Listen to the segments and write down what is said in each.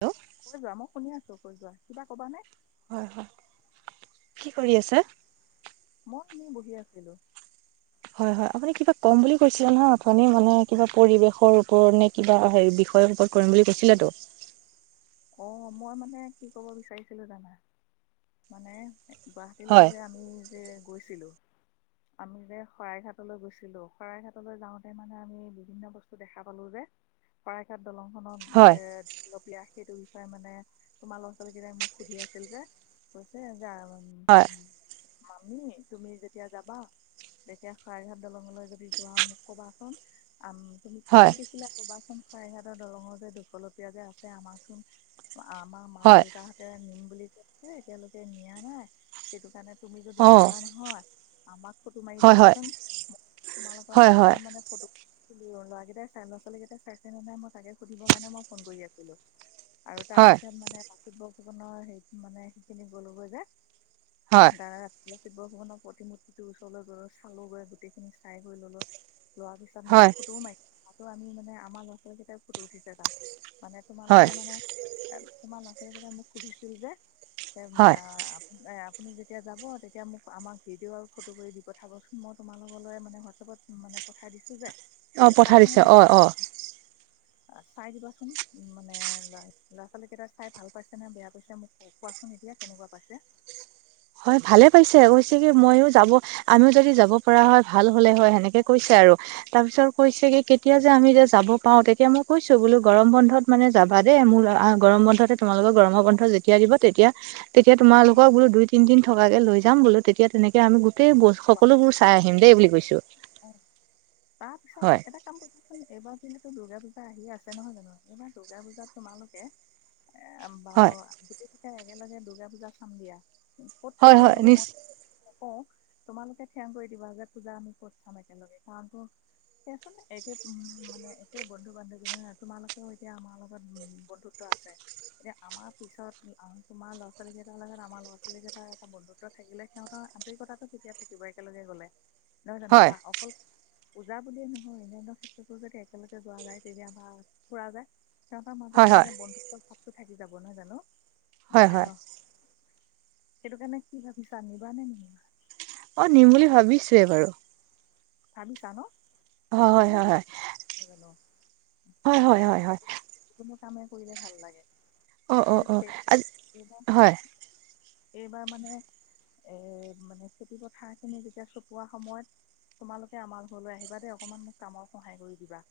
Hello! কৈ যোৱা মই শুনি আছো কৈ যোৱা, কিবা কবা নে? হয়, হয় কি কৰি আছে। মই এনে শুনি বহি আছিলো। হয়, হয়। আপুনি কিবা কম বুলি কৈছিলে নহয় অথনি মানে কিবা পৰিৱেশৰ ওপৰত নে কিবা হেৰি বিষয়ৰ ওপৰত কৰিম বুলি কৈছিলে টো। অ' মই মানে কি ক'ব বিচাৰিছিলো জানা। মানে গুৱাহাটীলৈ হয় যে আমি যে গৈছিলোঁ আমি যে শৰাইঘাটলৈ গৈছিলো, শৰাইঘাটলৈ যাওঁতে মানে আমি বিভিন্ন বস্তু দেখা পালো যে শৰাইঘাট দলংখনত যে হয় লপীয়া সেইটো বিষয়ে মানে তোমাৰ ল'ৰা ছোৱালী কেইটাই মোক সুধি আছিল যে, কৈছে যে আৰু হয়। মামি, তুমি যেতিয়া যাবা যেতিয়া শৰাইঘাট দলঙলৈ যদি যোৱা মোক কবাচোন, আম তুমি কি হয় কি দেখিলা ক'বাচোন শৰাইঘাট দলঙৰ যে দুকলপীয়া যে আছে, আমাৰচোন আমাৰ হয় মা-দেউতাহঁতে নিম বুলি কৈছে, এতিয়ালৈকে নিয়া নাই সেইটোৰ কাৰণে তুমি অ যদি যোৱা নহয় আমাক ফটো মাৰি হয় হয় দিবাচোন। তোমালোকৰ হয় হয় হোৱাটছপত মানে ফটো [inaudible] ল'ৰাকেইটাই চাই, ল-ৰা ছোৱালীকেইটাই ছাই চেনে নাই, মই তাকে সুধিবৰ কাৰণে মই ফোন কৰি আছিলো। আৰু তাৰ হয় পিছত মানে লাচিত বৰফুকনৰ হেৰিটো, মানে সেইখিনি গ'লোগৈ যে। হয়। তাৰপিছত লাচিত বৰফুকনৰ প্ৰতিমূ্তিটো ওৰলৈ গ'লো, চালোঁ গৈ গোটেইখিনি চাই বই ল'লো। লোৱাৰ পিছত মানে হয় ফটোও মাৰিছিল, তাতো আমি মানে আমাৰ ল'ৰা ছোৱালীকেইটাই ফটো উঠিছে তাত। মানে হয় তোমালোকে মানে, তোমাৰ ল'ৰা ছোৱালীকেইটাই মোক সুধিছিল যে, হেই মা হয় আ আপুনি যেতিয়া যাব, তেতিয়া মোক আমাক ভিডিঅ' আৰু ফটো কৰি দি পঠাবচোন। মই তোমালোকলৈ মানে হোৱাটছপত মানে পঠাই দিছোঁ যে, অ পঠাই চাইছে নে দিছে নাই। অ অ চাই দিবাচোন মানে, ল-ল'ৰা ছোৱালীকেইটা চাই ভাল পাইছেনে বেয়া পাইছে মোক কো-কোৱাচোন। চোন এতিয়া কেনেকুৱা পাইছে। হয় ভালে পাইছে, কৈছে কি মইও যাব আমিও যদি যাব পৰা হয় ভাল হলে হয়, সেনে নেকে কৈছে আৰু। তাৰ পিছত কৈছে অঁ কি কেতিয়া যে আমি যে যাব পাওঁ তেতিয়া মই কৈছো বোলো গৰম বন্ধত মানে যাবা দেই, মোৰ আ গৰম বন্ধত তোমালোকৰ গৰমৰ অঁ বন্ধ যেতিয়া দিব, তেতিয়া তেতিয়া তোমালোকক বোলো দুই তিনি দিন থকাকৈ লৈ যাম বোলো তেতি এতিয়া তেনেকে আমি গোটেই ব, সকলোবোৰ চাই আহিম দেই বুলি কৈছো। অ' তাৰ হয় পিছত এটা কাম কৰিব চোন, এইবাৰ যিহেতু দুৰ্গা পূজা আহি আছে নহয় জানো। এইবাৰ দুৰ্গা পূজাত তোমালোকে এ বাৰু হয় গোটেই কেইটা একেলগে দূৰ্গা পূজা চাম দিয়া। ক'ত হয় চোৱা হয় নিচ ম-মই নকওঁ, তোমালোকে থিৰাং কৰি দিবা যে পূজা আমি ক'ত চাম একেলগে, কাৰণ তোৰ সেইয়ে চোন একেই, উম। মানে একে বন্ধু বান্ধৱী না তোমালোকেও এতিয়া আমাৰ লগত উম বন্ধু ত্ব আছে। এতিয়া আমাৰ পিছত তোমাৰ ল'ৰা ছোৱালীকেইটাৰ লগত আমাৰ ল'ৰা ছোৱালীকেইটাৰ এটা বন্ধুত্ব থাকিলে সিহঁতৰ আন্তৰিকতাটো ঠিকেই থাকিব একেলগে গ'লে। নহয় জানো? হয় বা অকল পূজা বুলিয়েই নহয় অন্যান্য ক্ষেত্ৰতো যদি একেলগে যোৱা যায়, তেতিয়া আমাৰ ফুৰা যায় সিহঁতৰ হয় মাজত হয় মানে বন্ধুত্ব চাপটো থাকি যাব নহয় জানো? হয় মানে হয় সেইটো কাৰণে কি ভাবিছা নিবা নে নিনিবা? অ' নিম বুলি ভাবিছোয়ে বাৰু। ভাবিছা ন? হয় হয় ভাবিলে হয় হয় মানে হয় হয় হয় হয় হয় কোনো কামেই কৰিলে ভাল লাগে। অ অ অকল অ সেই আজি হয় এইবাৰ মানে, এই মানে খেতি পথাৰখিনি যেতিয়া চপোৱা সময়ত তোমালোকে আমাৰ ঘৰলৈ আহিবা দেই, অকণমান মোক কামৰ সহায় কৰি দিবা।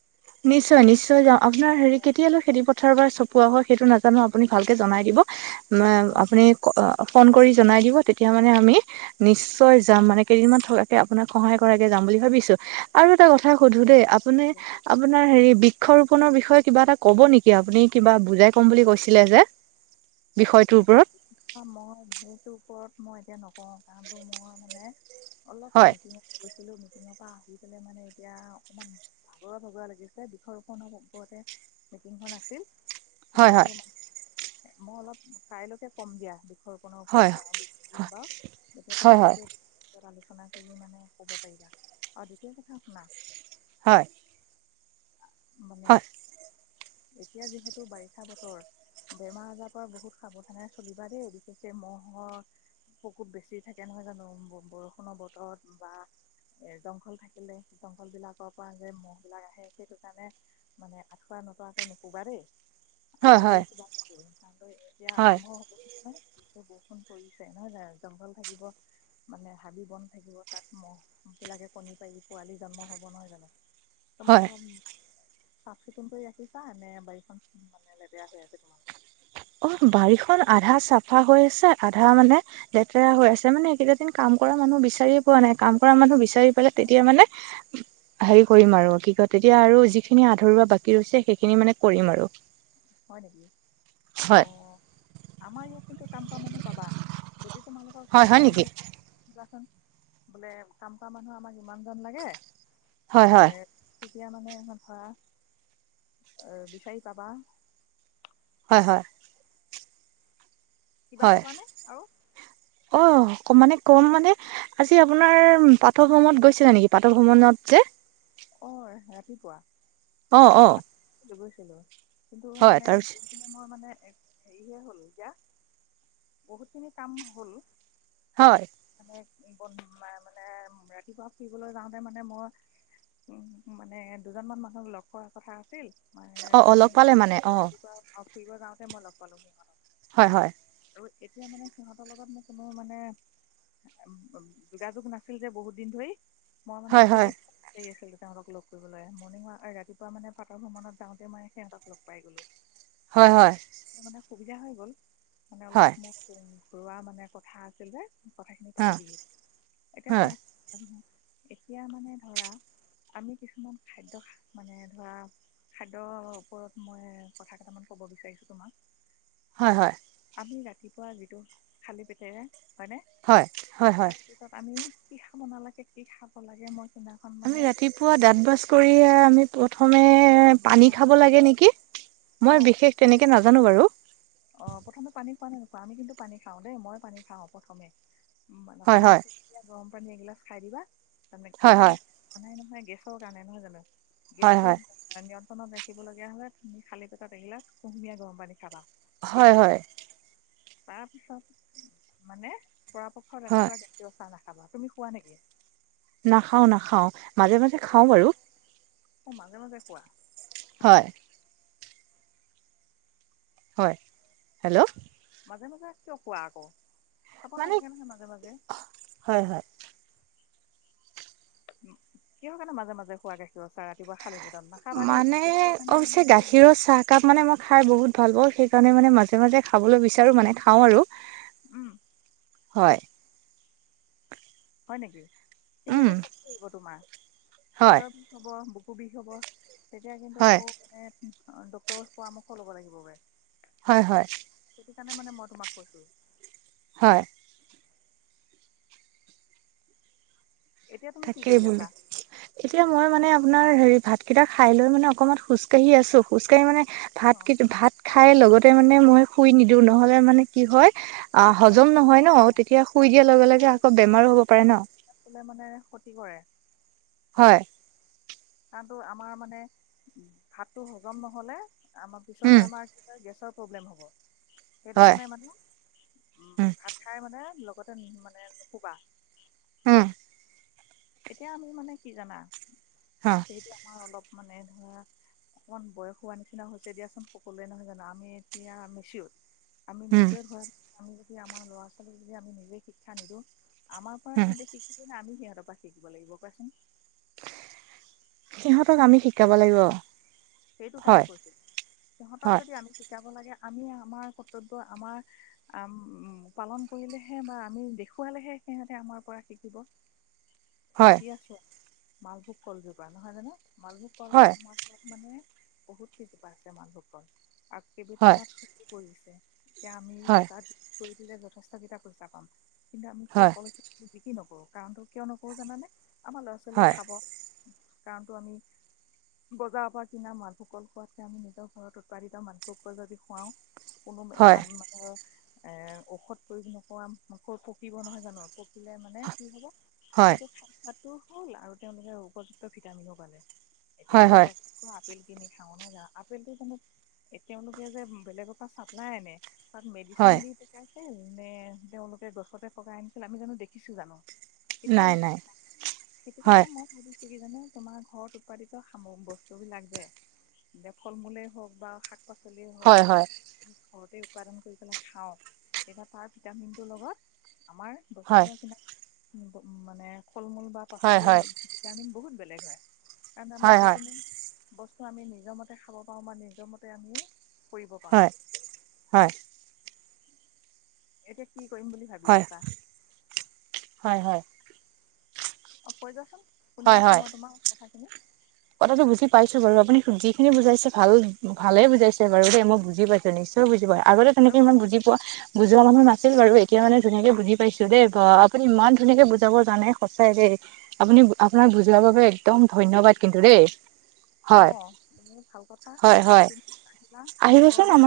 নিশ্চয় নিশ্চয় যাম। আপোনাৰ হেৰি অ কেতিয়ালৈ খেতি পথাৰ বা চপোৱা হয় সেইটো নাজানো আপুনি ভালকে জনাই দিব। অ আপুনি ফোন কৰি জনাই দিব, তেতিয়া মানে আমি নিশ্চয় যাম। চাওঁ মানে কৰিবি, কেইদিনমান থকাকে আপোনাক সহায় কৰাকে যাম বুলি ভাবিছো। আৰু এটা কথা সোধো দেই চাওঁ আপুনি কৰিবি, আপোনাৰ হেৰি বৃক্ষৰোপনৰ বিষয়ে কিবা এটা ক'ব নেকি আপুনি? কিবা বুজাই ক'ম বুলি কৈছিলে যে [unintelligible] বিষয়টোৰ ওপৰত? মই সেইটোৰ ওপৰত মই এতিয়া নকওঁ। কাৰণটো মই মানে অলপ হয় মিটিং গৈছিলো, মিটিঙৰ পৰা আহি পেলাই মানে এতিয়া অকণমান ভাগৰুৱা ভগৰুৱা লাগি আছে, বৃক্ষৰোপণৰ ওপৰতে মিটিংখন আছিল। হয় কিন্তু হয় মই অলপ কাইলৈকে ক'ম দিয়া। ঘৰখনৰ হয় ওপৰত দিম বাৰু, এতিয়া হয় হয় তোমালোকেও আলোচনা কৰি মানে ক'ব পাৰিবা। আৰু দ্বিতীয় কথা, শুনা হয়। মানে হয় এতিয়া যিহেতু বাৰিষা বতৰ, বেমাৰ আজাৰৰ পৰা বহুত সাৱধানে চলিবা দেই, বিশেষকে মহ'ৰ বহুত বেছি থাকে নহয় জানো, বৰষুণৰ বতৰত বা এ জংঘল থাকিলে, জংঘল বিলাকৰ পৰা যে মহ বিলাক আহে। সেইটো কাৰণে মানে আঁঠুৱা নতৰাকে নোশুবা দেই। হয় আঠুৱা হয় তৰি শুবা কিন্তু। কাৰণ এতিয়া হয় আৰম্ভ হ'ব নহয়। বৰষুণ পৰিছে নহয় জানো, জংঘল থাকিব মানে হাবি বন থাকিব, তাত মহ বিলাকে কণী পাৰি পোৱালি জন্ম হ'ব নহয় জানো। হয় তোমালোকৰ চাফ চিকুণ কৰি ৰাখিছা নে বাৰীখন মানে লেতেৰা হৈ আছে? অ' বাৰীখন আধা চাফা হৈ আছে আধা মানে লেতেৰা হৈ আছে। মানে এই কেইটা দিন কাম কৰা মানুহ বিচাৰিয়ে পোৱা নাই, কাম কৰা মানুহ বিচাৰি পেলাই তেতিয়া মানে হেৰি কৰিম আৰু কি কয় তেতিয়া আৰু যিখিনি আধৰুৱা বাকী ৰৈছে সেইখিনি মানে কৰিম আৰু। হয় নেকি? হয়। অ' আমাৰ ইয়াত কিন্তু কাম কৰা মানুহ পাবা। যদি তোমালোকক হয়, কাম হয় কৰা নেকি? মানুহ লাগে কবাচোন, বোলে কাম কৰা মানুহ আমাক ইমানজন লাগে হয়, এ হয়, তেতিয়া মানে ধৰা বিচাৰি পাবা। হয় হয়। কিবা হয়, কবা নে আৰু? অ' কম মানে কম মানে আজি আপোনাৰ পাটভ্ৰমণত গৈছিলা নেকি, পাটভ্ৰমণত যে? অঁ' ৰাতিপুৱা। অ' অ'। গৈছিলো কিন্তু হয়, মানে তাৰপিছত ম‌ই মানে হেৰিহে হ'ল এতিয়া বহুতখিনি কাম হ'ল। হয়। মানে মানে ৰাতিপুৱা ফুৰিবলৈ যাওঁতে মানে মই উমঁ' মানে দুজনমান মানুহক লগ পোৱা কথা আছিল অ', অ', লগ ম-মৰ্ণিং পালে মানে অ', ৰাতিপুৱা ফুৰিব যাওঁতে মই লগ পালোঁ সিহঁতক। হয় হয়। আৰু এতিয়া মানে সিহঁতৰ লগত মোক কোনো মানে যোগাযোগ নাছিল যে বহুত দিন ধৰি- মই মানে হয়, বহুত হয়, দিন বিচাৰি আছিলোঁ তেওঁসোহঁক লগ কৰিবলৈ, মৰ্ণিং ৱাক আ' ৰাতি পোৱা মানে পাটৰ ভ্ৰমণত যাওঁতে মই সিহঁতক লগ পাই গলোঁ। হয়, হয়, মোৰ মানে সুবিধা হৈ গ'ল। মানে হয়, অলপ মোক ঘূৰুৱা মানে কথা আছিল যে। কথাখিনি অ', হয়, পাতি দিলো। এতিয়া হয়, শুনক [unintelligible] এতিয়া মানে ধৰা আমি কিছুমান খাদ্য মানে- ধৰা খাদ্যৰ ওপৰত মই কথা কেইটামান ক'ব বিচাৰিছো তোমাক। হয় হয়। আমি ৰাতিপুৱা যিটো খালী পেটেৰে হয়নে। হয়, হয়, হয়। তাৰপিছত আমি কি খাব নালাগে কি খাব লাগে মই- সেইদিনাখন আমি মানে ৰাতিপুৱা দাঁত বাছ কৰিয়ে আমি প্ৰথমে- পানী খাব লাগে নেকি। মই অঁ বিশেষ তেনেকে নাজানো বাৰু। অঁ' প্ৰথমে পানী খোৱা নাই নোখোৱা। আমি কিন্তু পানী খাওঁ দেই মই পানী খাওঁ প্ৰথমে। হয় অকণমান হয় কুহুমিয়া গৰম পানী এগিলাচ খাই দিবা তাৰমানে হয় কিহৰ হয় কাৰণে- কানাই নহয় গেছৰ কাৰণে নহয় জানোঁ। হয় হয় গেছটো- নিয়ন্ত্ৰণত ৰাখিব লগীয়া হ'লে তুমি খালি পেটত এগিলাচ কুহুমীয়া গৰম পানী খাবা। হয় দিনটোলৈ। হয় তাৰপিছত মানে পৰাপক্ষত হয় ৰাতিপুৱা কেতিয়াও চাহ নাখাবা। তুমি খোৱা নেকি? নাখাওঁ নাখাওঁ, মাজে মাজে খাওঁ বাৰু। অঁ' মাজে মাজে খোৱা? হয়। হয়, হেল্ল'। মাজে মাজে কিয় খোৱা আকৌ, খাব মানে নালাগে নহয় মাজে মাজে। হয় হয়। কিহৰ কাৰণে মাজে মাজে খোৱা গাখীৰৰ চাহ ৰাতিপুৱা খালি পেটত মা মানে অৱশ্যে গাখীৰৰ চাহ কাপ মানে মই খাই বহুত ভাল পাওঁ। সেইকাৰণে মানে মাজে মাজে খাবলৈ বিচাৰো মানে খাওঁ আৰু। উমঁ। হয়। হয় নেকি কিন্তু উম এইটো শক্তি আহিব তোমাৰ, পেট হয় হ'ব বুকু বিষ হ'ব তেতিয়া কিন্তু হয় আকৌ এ ডক্টৰৰ পৰামৰ্শ ল'ব লাগিব [unintelligible] হয়, হয়। সেইটো কাৰণে মানে মই তোমাক কৈছোঁ। হয়। এতিয়া তুমি কি তাকেই কৰি আছা বোলো। এতিয়া মই মানে আপোনাৰ হেৰি ভাতকিটা খাই লৈ মানে অকণমান খোজ কাঢ়ি আছোঁ খোজ কাঢ়ি মানে অ ভাত কি ভাত খাই লগতে মানে মই শুই নিদিওঁ নহ'লে মানে কি হয় অ', হজম নুশু নহয় অ ন? তেতিয়া শুই দিয়াৰ লগে লগে আকৌ বেমাৰো হ'ব পাৰে ন? আপোনাৰ মানে ক্ষতি কৰে। হয়। কাৰণতো আমাৰ মানে উম, ভাতটো হজম নহ'লে আমাৰ পিছলে উম আমাৰ কি হয়, গেছৰ প্ৰব্লেম হ'ব সেইটো হয় কাৰণে মানে উম, উম ভাত খাই মানে লগতে মানে নুশুবা। উম। এতিয়া আমি মানে কি জানা? হা সেইটো আমাৰ অলপ মানে ধৰা অকমান বয়স হোৱা নিচিনা হৈছে দিয়াচোন সকলোৱে নহয় জানোঁ আমি এতিয়া মেচিঅ'দ আমি উম মেচিঅ'দ হোৱা আমি যদি আমাৰ ল'ৰা ছোৱালীক যদি আমি নিজেই শিক্ষা নিদিওঁ আমাৰ পৰা উম সিহঁতে শিকিব নে আমি সিহঁতৰ পৰা শিকিব লাগিব কোৱাচোন। সিহঁতক আমি শিকাব লাগিব। সেইটো কাৰণে হয় কৈছোঁ, সিহঁতক হয় যদি আমি শিকাব লাগে আমি আমাৰ কৰ্তব্য আমাৰ উম, পালন কৰিলেহে বা আমি দেখুৱালেহে সিহঁতে আমাৰ পৰা শিকিব। হয় এতিয়া চোৱা মালভোগ কলজোপা নহয় জানোঁ মালভোগ কল হয় আমাৰ ইয়াত মানে বহুত কিজোপা আছে মালভোগ কল আৰু হয় [unintelligible] পৰিছে। এতিয়া আমি হয় বজাৰত বিকি কৰি দিলে যথেষ্ট কিটা পইচা পাম কিন্তু আমি সেই হয় কল বিক্ৰী নকৰোঁ কাৰণটো কিয় নকৰোঁ জানানে? আমাৰ ল'ৰা ছোৱালীয়ে হয় খাব কাৰণটো আমি বজাৰৰ পা কিনা মালভোগ কল খোৱাতকে আমি নিজৰ ঘৰত উৎপাদিত মালভোগ কল যদি খুৱাওঁ কোনো হয় তাত এ ঔষধ প্ৰয়োগ নকৰা কল পকিব নহয় জানোঁ পক পকিলে মানে কি হ'ব হয় সেইটো খাই হ'ল আৰু তেওঁলোকে উপযুক্ত ভিটামিনো পালে এতিয়া হয় আমি হয় ব ত' আপেল কিনি খাওঁ নহয় জানোঁ আপেলটো জানোঁ এ, তেওঁলোকে যে, বেলেগৰ পৰা চাপ্লাই আনে তাত হয় মেডিচিন দি পকাইছেনে তেওঁলোকে গছতে পকাই আনিছিল আমি জানোঁ দেখিছোঁ জানোঁ? কেতিয়াও নাই দেখা নাই নাপাওঁ সেইটো হয় কাৰণে মই ভাবিছোঁ কি জানে তোমাৰ ঘৰত উৎপাদিত সামগ্ৰী বচ বস্তুবিলাক যে, এয়া ফল মূলেই হওঁক বা শাক পাচলিয়েই হওঁক হয় বা হয় ঘৰতে উৎপাদন কৰি পেলাই খাওঁ তেতিয়া তাৰ ভিটামিনটোৰ লগত আমাৰ বজাৰ হয় পৰা কিনা ম-মানে ফল মূল বা হয় পাচলি হয় ভিটামিন বহুত বেলেগ হয়, কাৰণ আমি হয় যিকোনো বস্তু আমি নিজৰ মতে খাব পাৰোঁ বা নিজৰ মতে আমি কৰিব হয় পাৰোঁ। হয়। এতিয়া কি কৰিম বুলি ভাবি হয়, আছা হয় হয়। অঁ কৈ যোৱাচোন হয় শুনি আছোঁ হয় মই তোমাৰ কথাখিনি। কথাটো বুজি পাইছো বাৰু আপুনি যিখিনি বুজাইছে ভাল ভালে বুজাইছে বাৰু দেই, মই বুজি পাইছো নিশ্চয় য় বুজি পোৱা, আগতে আৰু তেনেকে ইমান বুজি পোৱা বুজোৱা মানুহ নাছিল বাৰু এতিয়া মানে ধুনীয়াকে বুজি পাইছো দেই বা আপুনি ইমান ধুনীয়াকে বুজাব জানে সঁচাই দেই। আপুনি আপোনাক বুজোৱাৰ বাবে একদম ধন্যবাদ কিন্তু দেই। হয় অঁ এনেই ভাল কথা হয় হয় তুমি আহিবা আমাৰ ঘৰলৈ।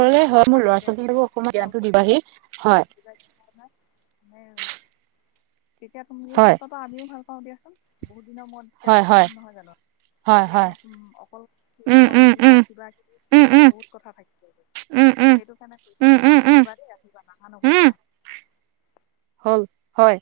তুমি আৰু হয় মোৰ ল'ৰা পাতিলে ছোৱালীকো অকমান তেতিয়া জ্ঞানটো ওচৰত দিবাহি হয় [unintelligible] [unintelligible] তেতিয়া তুমিও হয় ভাল পাবা, আমিও ভাল পাওঁ দিয়াচোন। বহুত দিনৰ মূৰত এতিয়া হয় ল'গ হয় পাম নহয় জানো? হয় এতিয়া হয় উম অকল উম ফল উম মূল বা উম কিবা কিবি উম নহয় ন' উম বহুত কথা থাকে। উম উম সেইটো কাৰণে কৈছো উম উম তোমাক উম আহিবা দেই আহিবা নাহা উম নকৰিবা। হ'ল হয়।